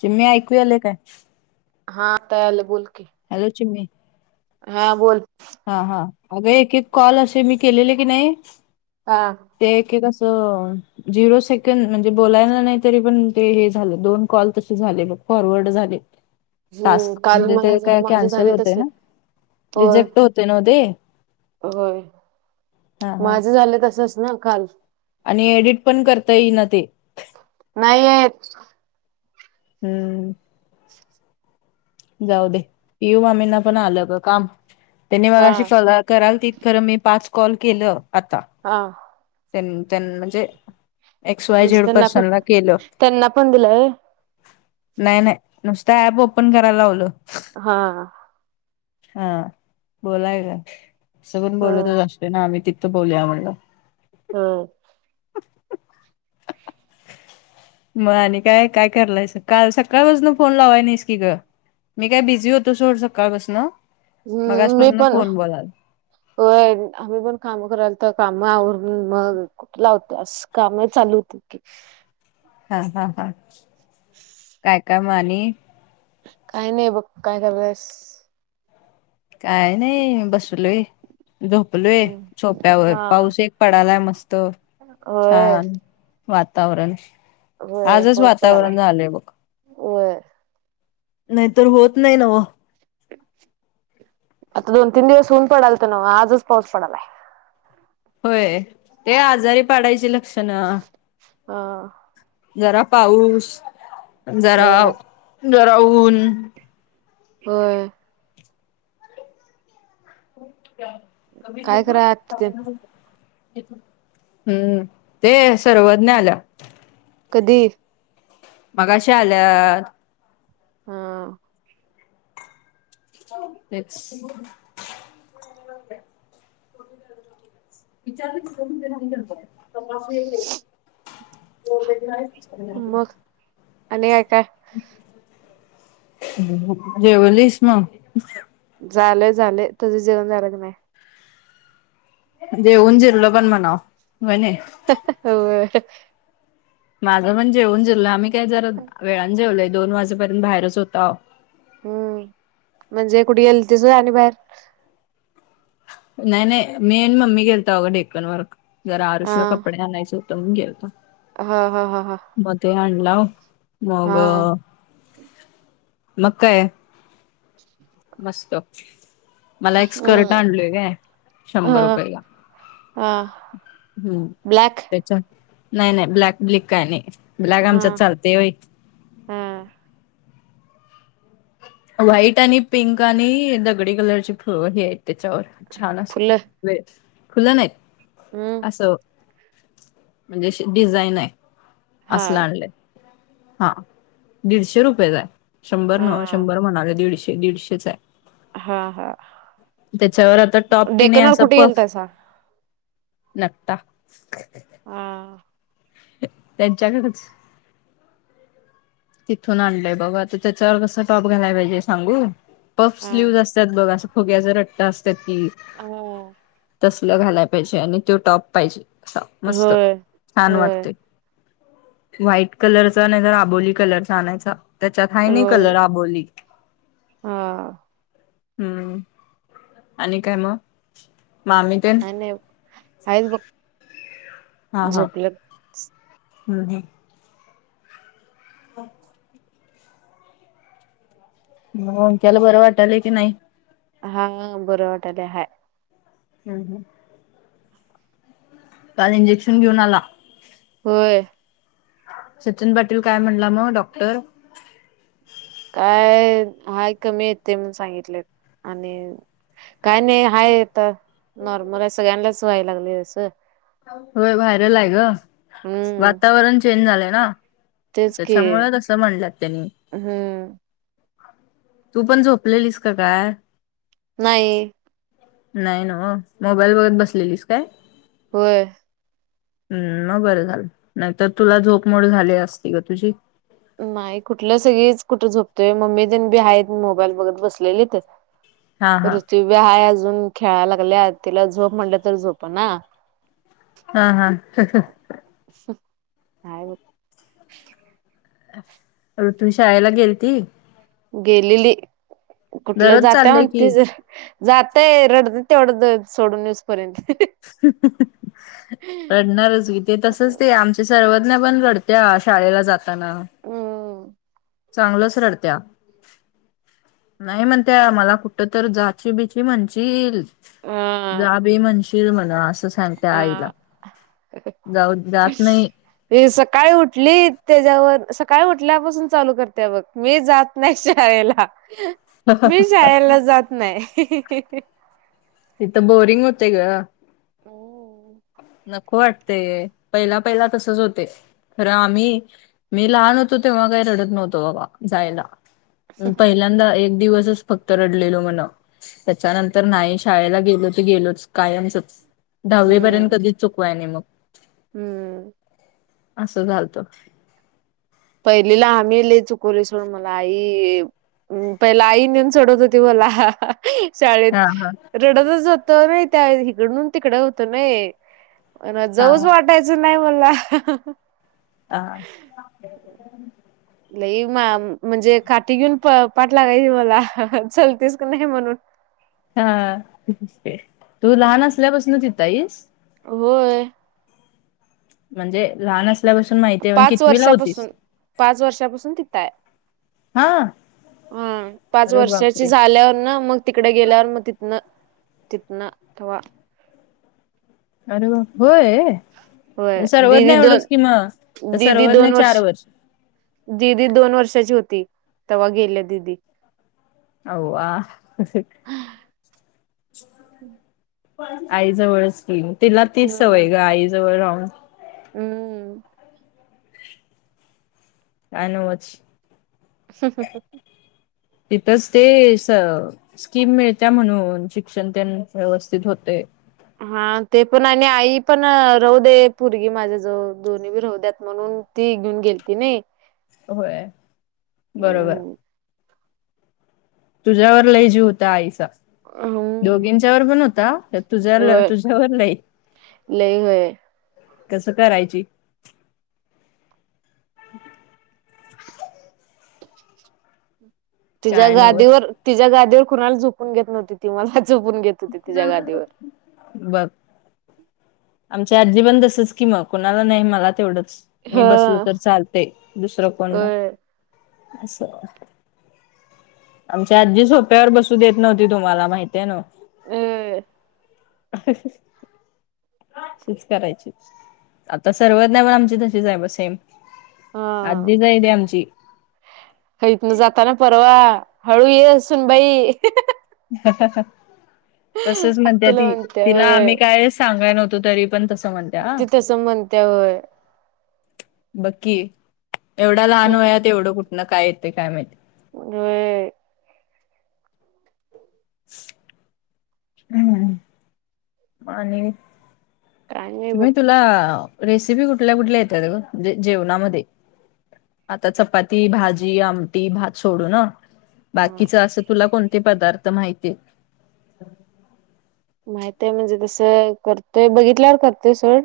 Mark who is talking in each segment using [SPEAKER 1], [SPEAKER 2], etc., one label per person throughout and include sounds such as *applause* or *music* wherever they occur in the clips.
[SPEAKER 1] चिमणी ऐकू यायलंय काय
[SPEAKER 2] हा आता यायले बोल की
[SPEAKER 1] हॅलो चिम्मी
[SPEAKER 2] हा बोल
[SPEAKER 1] हा हा अगं एक एक कॉल असे मी केलेले की नाही
[SPEAKER 2] हा
[SPEAKER 1] ते एकेक कसं झिरो सेकंड म्हणजे बोलायला नाही तरी पण ते हे झालं दोन कॉल तसे झाले मग फॉरवर्ड झाले *inaudible*
[SPEAKER 2] हम्म काल
[SPEAKER 1] म्हणजे
[SPEAKER 2] मला
[SPEAKER 1] ते
[SPEAKER 2] झालत
[SPEAKER 1] काय कॅन्सल होत ना रिजेक्ट होतंय नव्ह ते
[SPEAKER 2] होय
[SPEAKER 1] हा हा
[SPEAKER 2] माझं झालं तसच ना काल
[SPEAKER 1] आणि एडिट करता ईना ते
[SPEAKER 2] नाही येतं
[SPEAKER 1] हम्म जाऊ दे पियू मामींना पण आलं ग काम त्यांनी
[SPEAKER 2] हा
[SPEAKER 1] मगांशी सलग कराल तित खरं मी पाच कॉल केलं आता
[SPEAKER 2] हा
[SPEAKER 1] त्यांन त्यांनं म्हणजे एक्स वाय
[SPEAKER 2] म्हणजे
[SPEAKER 1] झेड
[SPEAKER 2] त्यांना पण
[SPEAKER 1] पर्सनला केलं
[SPEAKER 2] त्यांना पण दिलंय
[SPEAKER 1] नाही नाही नुसत ऍप ओपन करायला लावलं
[SPEAKER 2] हा
[SPEAKER 1] हा बोलाय का सगून
[SPEAKER 2] ह
[SPEAKER 1] बोलतचं असतोय ते नाहीआम्ही तिथं बोलूयां म्हणलं
[SPEAKER 2] हम
[SPEAKER 1] मग आणि काय काय कलायच काल सकाळ बजून फोन लावाय नाहीस की ग मी काय बिझी होतो सोड सकाळपासन मग
[SPEAKER 2] हम् मी
[SPEAKER 1] आजपासून
[SPEAKER 2] पण
[SPEAKER 1] फोन बोलाल
[SPEAKER 2] होय आम्ही पण काम करायल तर कामावरून मग लावते काम चालू होतीत की
[SPEAKER 1] हा हा हा काय काय मग आणि
[SPEAKER 2] काही नाही बघ काय झालंस
[SPEAKER 1] काय नाही बसलोय झोपलोय
[SPEAKER 2] हम्म
[SPEAKER 1] सोप्यावर
[SPEAKER 2] हा
[SPEAKER 1] पाऊस एक पडालाय मस्त
[SPEAKER 2] होय
[SPEAKER 1] छान वातावरण
[SPEAKER 2] होय
[SPEAKER 1] आजच
[SPEAKER 2] पाऊस
[SPEAKER 1] वातावरण
[SPEAKER 2] पडालाय
[SPEAKER 1] झालंय बघ
[SPEAKER 2] होय
[SPEAKER 1] नाही तर होत नाही नव्ह
[SPEAKER 2] आता दोन तीन दिवस होऊन पडल तर ना आजच पाऊस पडालाय
[SPEAKER 1] होय ते आजारी पाडायची लक्षण सन्ना
[SPEAKER 2] हा
[SPEAKER 1] जरा पाऊस जरा
[SPEAKER 2] होय
[SPEAKER 1] जरा ऊून
[SPEAKER 2] होय
[SPEAKER 1] कमीचं
[SPEAKER 2] काय
[SPEAKER 1] येतो
[SPEAKER 2] कराय आता ते
[SPEAKER 1] सपन बघ जा हम्म ते सर्वज्ञ आल्या.
[SPEAKER 2] कधी.
[SPEAKER 1] मगाशी आल्या.
[SPEAKER 2] हा.
[SPEAKER 1] तेच. विचारले घ त वग
[SPEAKER 2] मग आणि काय काय
[SPEAKER 1] *inaudible* जेवलीस मग
[SPEAKER 2] झालंय झालय तुझं जेवन झालं की नाही.
[SPEAKER 1] जेवण जिरलं पण म्हणाव बणे.
[SPEAKER 2] हो.
[SPEAKER 1] माझं पण जेवन जिरल आम्ही काय जरा वेळान जेवलोय दोन वाजेपर्यंत बाहेरच होतो आो.
[SPEAKER 2] हम म्हणजे कुठे गेलतीस व्हय आणि बाहेर.
[SPEAKER 1] नाही नाही मी आणि मम्मी घेलता अघं डेकन वर जरा
[SPEAKER 2] हा
[SPEAKER 1] आरुसला कपडे आणायच होत मग गेलतो.
[SPEAKER 2] हा हा हा हा.
[SPEAKER 1] म ते आणलाव मग
[SPEAKER 2] हा
[SPEAKER 1] मग काय. मस्त मला एक स्कर्ट
[SPEAKER 2] हम्म
[SPEAKER 1] आणलोय का शंभर
[SPEAKER 2] हा
[SPEAKER 1] रुपयाला.
[SPEAKER 2] हा
[SPEAKER 1] हम्म
[SPEAKER 2] ब्लॅक
[SPEAKER 1] त्याच्या. नाही नाही ब्लॅक ब्लिक काय नाही ब्लॅक
[SPEAKER 2] हा
[SPEAKER 1] आमच्या चालतय व्हय.
[SPEAKER 2] हा.
[SPEAKER 1] व्हाईट आणि पिंक आणि दगडी कलरची फ हे आहेत त्याच्यावर छान असं.
[SPEAKER 2] फुलं
[SPEAKER 1] खुलं नाही
[SPEAKER 2] हम्म
[SPEAKER 1] असं. म्हणजे डिझाईन आहे
[SPEAKER 2] हा
[SPEAKER 1] असलं आणलंय. हा दीडशे रुपये च आहे शंभर
[SPEAKER 2] हा
[SPEAKER 1] न. शंभर दीडशे दीडशेच आहे.
[SPEAKER 2] हा हा
[SPEAKER 1] त्याच्यावर आता टॉप की नाही
[SPEAKER 2] डेकनवर
[SPEAKER 1] असं
[SPEAKER 2] कुठे
[SPEAKER 1] पफ.
[SPEAKER 2] गेलतासा?
[SPEAKER 1] नक्ता.
[SPEAKER 2] ह.
[SPEAKER 1] त्यांच्याकडेच. तिथून आणलंय बघा तर त्याच्यावर कस टॉप घाला पाहिजे सांगू. पफ
[SPEAKER 2] हा
[SPEAKER 1] स्लीव्ह असतात बघ असं फुग्याचा रट्टा असतात कि.
[SPEAKER 2] हो
[SPEAKER 1] तसल घालाय पाहिजे आणि तो टॉप पाहिजे अस मस्त
[SPEAKER 2] होय
[SPEAKER 1] छान
[SPEAKER 2] होय
[SPEAKER 1] वाटते. व्हाईट कलरचा नाही तरर आबोली कलरचा आणायचा. त्याच्या हाय नाही
[SPEAKER 2] होय
[SPEAKER 1] कलर अबोली.
[SPEAKER 2] हा.
[SPEAKER 1] हम्म आणि काय मग. मामी तेन
[SPEAKER 2] काय नाही हाय बघ झोपलं.
[SPEAKER 1] हम् हम. हो. ओम त्याला बरं वाटालय की नाही.
[SPEAKER 2] हा बरं वाटले हाय.
[SPEAKER 1] हम् हम. काल इंजेक्शन घेऊन आला.
[SPEAKER 2] होय.
[SPEAKER 1] सचिन पाटील काय म्हणलं मग डॉक्टर.
[SPEAKER 2] काय हाय कमी येते मण सांगितले आणि. काय नाही हाय तर नॉर्मल असं सगळ्यांना व्हाय लागले तस.
[SPEAKER 1] होय वायरल आहे ग
[SPEAKER 2] हम्म
[SPEAKER 1] वातावरण चेंज झालंय ना.
[SPEAKER 2] तेच की
[SPEAKER 1] त्याच्यामुळंच असं म्हणलंत त्यांनी.
[SPEAKER 2] हम्म
[SPEAKER 1] तू पण झोपलेलीस का काय.
[SPEAKER 2] नाही.
[SPEAKER 1] नाही ना मोबाईल बघत बसलेलीस काय?
[SPEAKER 2] वय.
[SPEAKER 1] हम् म बरं झालं नाहीतर तुला झोप मोड झाली असती ग तुझी.
[SPEAKER 2] नाही कुठल्या सगळीच कुठं झोपतोय मम्मी जण बी आहेत मोबाईल बघत बसलेली तर.
[SPEAKER 1] हा हा
[SPEAKER 2] ऋथ्वीव्य हय अजून खेळायला लागले तिला झोप म्हणलं तर झोप ना.
[SPEAKER 1] हा हा हंंहं.
[SPEAKER 2] *unintelligible*
[SPEAKER 1] ऋतु शाळेला गेलती?
[SPEAKER 2] गेलेली कुठलं
[SPEAKER 1] दररोज
[SPEAKER 2] जाता
[SPEAKER 1] चाललंय की
[SPEAKER 2] म्हणतीज. जातय रडत तेवढं सोडून येउस्त. पर्यंत हंहं.
[SPEAKER 1] हं हं रडणारच वि ते तसंच ते आमच. ते सर्वज्ञ पण रडते हा शाळेला जाताना.
[SPEAKER 2] हो.
[SPEAKER 1] चांगलच रडत्या. नाही म्हणताय त्या मला कुठ तर जाची बिची म्हणशील.
[SPEAKER 2] अ
[SPEAKER 1] जा बी म्हणशील मला असं. सांगते आईला
[SPEAKER 2] अ
[SPEAKER 1] जाऊ जात नाही.
[SPEAKER 2] वे सकाळी उठली तेच्यावर सकाळी उठल्यापासून चालू करते बघ मी जात नाही शाळेला मी शाळेला जात नाही.
[SPEAKER 1] तिथ बोरिंग होते ग.
[SPEAKER 2] *inaudible*
[SPEAKER 1] नको वाटतंय पहिला पहिला तसंच होतेय. खरं आम्ही मी लहान होतो तेव्हा काही रडत नव्हतो बाबा जायला. मी पहिल्यांदा एक दिवसच फक्त रडलेलो म्हणव त्याच्यानंतर नाही. शाळेला गेलो तर गेलोच कायमचं दहावी पर्यंत कधी चुकवाय नाही मग.
[SPEAKER 2] हम्म.
[SPEAKER 1] असं झालत.
[SPEAKER 2] पहिलीला आम्हीचुकोलीसोडून मला आई. हम पहिल आई नेऊन सोडत होती मला हा.. हा.. शाळेत
[SPEAKER 1] हा हा
[SPEAKER 2] रडतच होतो आम्ही त्यावेळे इकडून तिकडून होतो ना हे. मला
[SPEAKER 1] हा
[SPEAKER 2] जाऊच वाटायचं नाही मला.
[SPEAKER 1] *unintelligible*
[SPEAKER 2] लई मा म्हणजे काठी घेऊन पाठलागयजे मला चलतेस का नाही म्हणून.
[SPEAKER 1] हा तू लहान असल्यापासूनचिताईस?
[SPEAKER 2] होय.
[SPEAKER 1] म्हणजे लहानस.
[SPEAKER 2] पाच वर्षापासून पाच वर्षापासून तिथंआय.
[SPEAKER 1] हा.
[SPEAKER 2] अ पाच
[SPEAKER 1] अरे
[SPEAKER 2] वर्षाची
[SPEAKER 1] बापरे!
[SPEAKER 2] झाल्यावर ना मग. तिकडे गेल्यावर मग तिथनं तिथनं तेव्हा.
[SPEAKER 1] अरे बा होय
[SPEAKER 2] होय
[SPEAKER 1] सर्वज्ञ
[SPEAKER 2] दिदी
[SPEAKER 1] एवढंच किमग
[SPEAKER 2] दोन दिदी दोन
[SPEAKER 1] सर्वज्ञचार वर्ष.
[SPEAKER 2] दिदी दोन वर्षांची होती तेव्हा गेल्या दिदी.
[SPEAKER 1] आव्वा. *inaudible* आईजवळच क्रीम तिला तीच
[SPEAKER 2] हम्म.
[SPEAKER 1] सवय ग आईजवळ राह.
[SPEAKER 2] हम्म.
[SPEAKER 1] काय नवच.
[SPEAKER 2] हं हं.
[SPEAKER 1] इंथस ते असं. स्कीम मिळत्या म्हणून शिक्षण त्यांच व्यवस्थित होतेय
[SPEAKER 2] हा ते पण आणि आई पण राहू दे पोरगी माझ्या जवळ दोन्हीभी राहू द्यात म्हणून ती घेऊन गेलंती नी
[SPEAKER 1] होय बरोबर
[SPEAKER 2] हम्म
[SPEAKER 1] तुझ्यावर लय जीव होता आईचा
[SPEAKER 2] अह म
[SPEAKER 1] दोघींच्या वर पण होता तुझ्या तुझ्यावर लई
[SPEAKER 2] लय होय
[SPEAKER 1] कसं करायची
[SPEAKER 2] तिच्या्या
[SPEAKER 1] काय नवच
[SPEAKER 2] गादीवर तिच्या गादीवर कुणाला झुपून घेत नव्हती ति मला झोपून घेत
[SPEAKER 1] इ
[SPEAKER 2] होती तिच्या गादीवर.
[SPEAKER 1] बघ आमच्या आजी पण तसच की म कोणाला नाही मला तेवढंच मी बसलो
[SPEAKER 2] हा
[SPEAKER 1] तर चालतेय दुसरं कोण नाही
[SPEAKER 2] होय
[SPEAKER 1] अस आमच्या आजी सोप्यावर बसू देत नव्हती तुम्हाला माहतीय आहे ना
[SPEAKER 2] ह
[SPEAKER 1] च करायची आता सर्वज्ञ पण आमची तशीच आहे ब सेम
[SPEAKER 2] हा
[SPEAKER 1] आजीच आहे ती आमची
[SPEAKER 2] ह इतन जाताना परवा हळू ये असून बाई
[SPEAKER 1] तसच म्हणते
[SPEAKER 2] आत्तीला
[SPEAKER 1] ती
[SPEAKER 2] म्हणत्या
[SPEAKER 1] तिला आम्ही
[SPEAKER 2] होय.
[SPEAKER 1] काय सांगाय नव्हतो तरी पंत समणत्या
[SPEAKER 2] ती तसं म्हणत्या होय.
[SPEAKER 1] बक्की एवढा लहानूयात एवढं कुठनं काय येते काय माहिितय
[SPEAKER 2] हो
[SPEAKER 1] *inaudible* हम्म माणी
[SPEAKER 2] काय नाही
[SPEAKER 1] कु
[SPEAKER 2] बघ
[SPEAKER 1] म तुला रेसिपी कुठल्या कुठल्या येत ग जेवणामध्ये आता चपाती भाजी आमटी भात सोडू ना
[SPEAKER 2] हा
[SPEAKER 1] बाकीच असं तुला कोणते पदार्थ माहिती
[SPEAKER 2] माहित आहे म्हणजे तसं करतोय बघितल्यावर करतोय सोड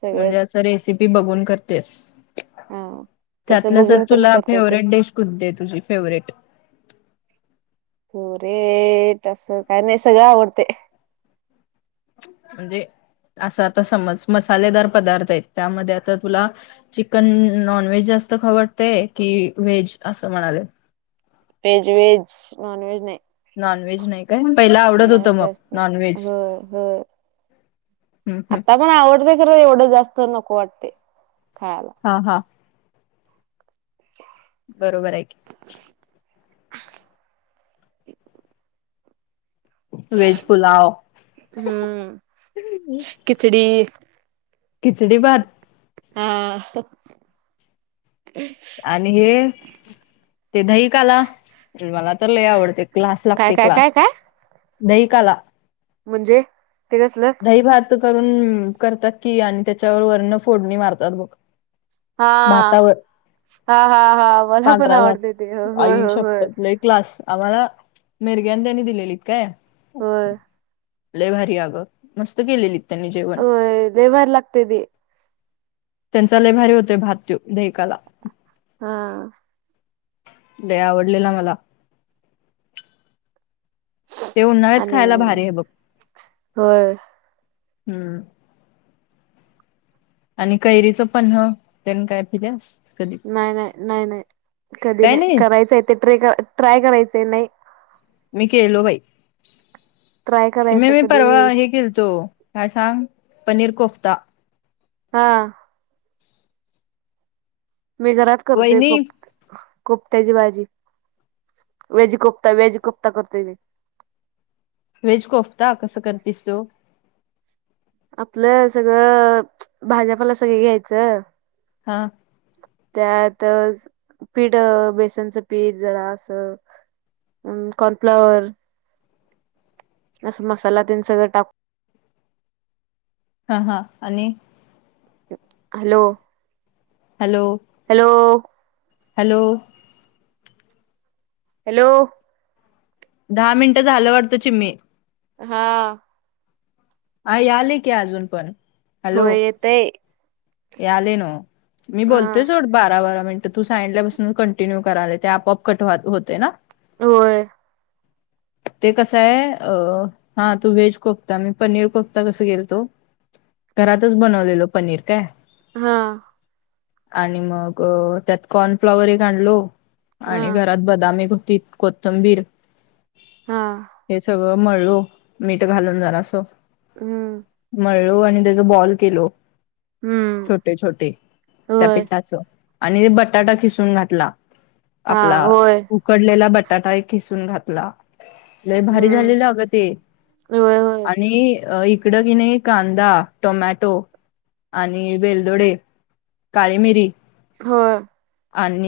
[SPEAKER 2] सगळं
[SPEAKER 1] म्हणजे असं रेसिपी बघून करतेस
[SPEAKER 2] हा तसं
[SPEAKER 1] त्यातलं तर
[SPEAKER 2] बघून पण
[SPEAKER 1] तुला
[SPEAKER 2] करता ते
[SPEAKER 1] फेवर्हेट डिश कुठती आहे तुझी फेवरेट
[SPEAKER 2] हो रेट अससं काय नाही सगळं आवडते
[SPEAKER 1] म्हणजे असं आता समज मसालेदार पदार्थ आहेत त्यामध्ये आता तुला चिकन नॉन व्हेज जास्त खवडते की व्हेज असं म्हणाले
[SPEAKER 2] वहेज वहेज नॉन व्हेज नाही
[SPEAKER 1] नॉन व्हेज नाही का पहिला आवडत होत
[SPEAKER 2] नाही
[SPEAKER 1] मग
[SPEAKER 2] जास्त
[SPEAKER 1] नॉन व्हेज
[SPEAKER 2] हो
[SPEAKER 1] ह ह्
[SPEAKER 2] मण आवडते खरं एवढं जास्त नको वाटते खायला
[SPEAKER 1] हा हा
[SPEAKER 2] अ
[SPEAKER 1] बरोबर आहे की
[SPEAKER 2] *inaudible*
[SPEAKER 1] वेज पुलाव
[SPEAKER 2] हम्म खिचडी
[SPEAKER 1] खिचडी भात
[SPEAKER 2] हा
[SPEAKER 1] आणि हे ते दहीिक आला मला तर लय आवडते क्लास
[SPEAKER 2] काय
[SPEAKER 1] लागते
[SPEAKER 2] काय काय
[SPEAKER 1] क्लास
[SPEAKER 2] काय
[SPEAKER 1] दहिकला
[SPEAKER 2] म्हणजे ते कसलं
[SPEAKER 1] का भात करून करतात की आणि त्याच्यावर वर्ण फोडणी मारतात बघ
[SPEAKER 2] हा
[SPEAKER 1] भातावर
[SPEAKER 2] हा हा हा मला पण
[SPEAKER 1] पांढरा
[SPEAKER 2] आवडते ते हो
[SPEAKER 1] भात
[SPEAKER 2] हो
[SPEAKER 1] आई
[SPEAKER 2] होय
[SPEAKER 1] शपथ लय क्लास आम्हाला मेरग्यांदनी दिलेलीत काय
[SPEAKER 2] हो
[SPEAKER 1] लय भारी अगं मस्त केलेली
[SPEAKER 2] हो देे बर लागतदी.
[SPEAKER 1] त्यांचा लेभारी होते भात्यू देकाला
[SPEAKER 2] हा
[SPEAKER 1] लय आवडलेला मला ते उन्हाळ्यात
[SPEAKER 2] आणि
[SPEAKER 1] खायला भारी आहे बघ
[SPEAKER 2] होय
[SPEAKER 1] हम्म आणि कैरीचं पन्ह तेन काय पिल्यास कधी
[SPEAKER 2] नाही नाही नाही नाही कधी
[SPEAKER 1] काय
[SPEAKER 2] नाही
[SPEAKER 1] नाहीस
[SPEAKER 2] करायचं आहे ते ट्र ट्राय करायचं आहे नाही
[SPEAKER 1] मी केलो बाई
[SPEAKER 2] ट्राय करायचं
[SPEAKER 1] मी
[SPEAKER 2] कधी
[SPEAKER 1] परवा हे केलतो काय सांग पनीर कोफ्ता
[SPEAKER 2] हा मी घरात करतेय
[SPEAKER 1] वहिनी
[SPEAKER 2] कोप कोफत्याची भाजी वेज कोफ्ता वेज कोफ्ता करतोय मी
[SPEAKER 1] वेज कोफ्ता कसं करतीस तु
[SPEAKER 2] आपलं सगळं भाजपाला सगळ घ्यायचं
[SPEAKER 1] हा
[SPEAKER 2] त्यात पीठ बेसनचं पीठ जरा अस. हम्म कॉर्नफ्लॉवर. असं मसाला तेन सगळं टाक.
[SPEAKER 1] हा हा आणि
[SPEAKER 2] hello.
[SPEAKER 1] Hello.
[SPEAKER 2] Hello
[SPEAKER 1] hello
[SPEAKER 2] hello
[SPEAKER 1] दहा मिनटं झालं वाटतं गं चिम्मे
[SPEAKER 2] हा
[SPEAKER 1] यायलय की अजून पण
[SPEAKER 2] होय येतय
[SPEAKER 1] यायलय नव्ह मी
[SPEAKER 2] हा
[SPEAKER 1] बोलतोय सोड बारा बारा मिनिटं तू सांगितल्यापासून कंटिन्यू करालय ते आप आप कट होतय ना
[SPEAKER 2] होय
[SPEAKER 1] *inaudible* ते कसं आहे अ हा तू व्हेज कोफता मी पनीर कोफता कस गेल तो घरातच बनवलेलो पनीर काय
[SPEAKER 2] हा
[SPEAKER 1] आणि मग त्यात कॉर्नफ्लाॉवर एक आणलो आणि
[SPEAKER 2] हां,
[SPEAKER 1] घरात बदाम एक हुतीत कोथंबीर
[SPEAKER 2] हां.
[SPEAKER 1] हे सगळं मळलो मीठ घालून जरास
[SPEAKER 2] हम्म
[SPEAKER 1] मळलो आणि त्याचा बॉल केलो
[SPEAKER 2] हं.
[SPEAKER 1] छोटे छोटे त्या
[SPEAKER 2] होय.
[SPEAKER 1] पिठाच आणि बटाटा खिसून घातला
[SPEAKER 2] हां,
[SPEAKER 1] आपला
[SPEAKER 2] होय.
[SPEAKER 1] उकडलेला बटाटा एक खिसून घातला लय भारी
[SPEAKER 2] हं.
[SPEAKER 1] झालेलं अगं ते
[SPEAKER 2] होय, होय.
[SPEAKER 1] आणि तिकडं कणी कांदा, टोमॅटो वेलदोडे काळी मिरी
[SPEAKER 2] होय
[SPEAKER 1] आणि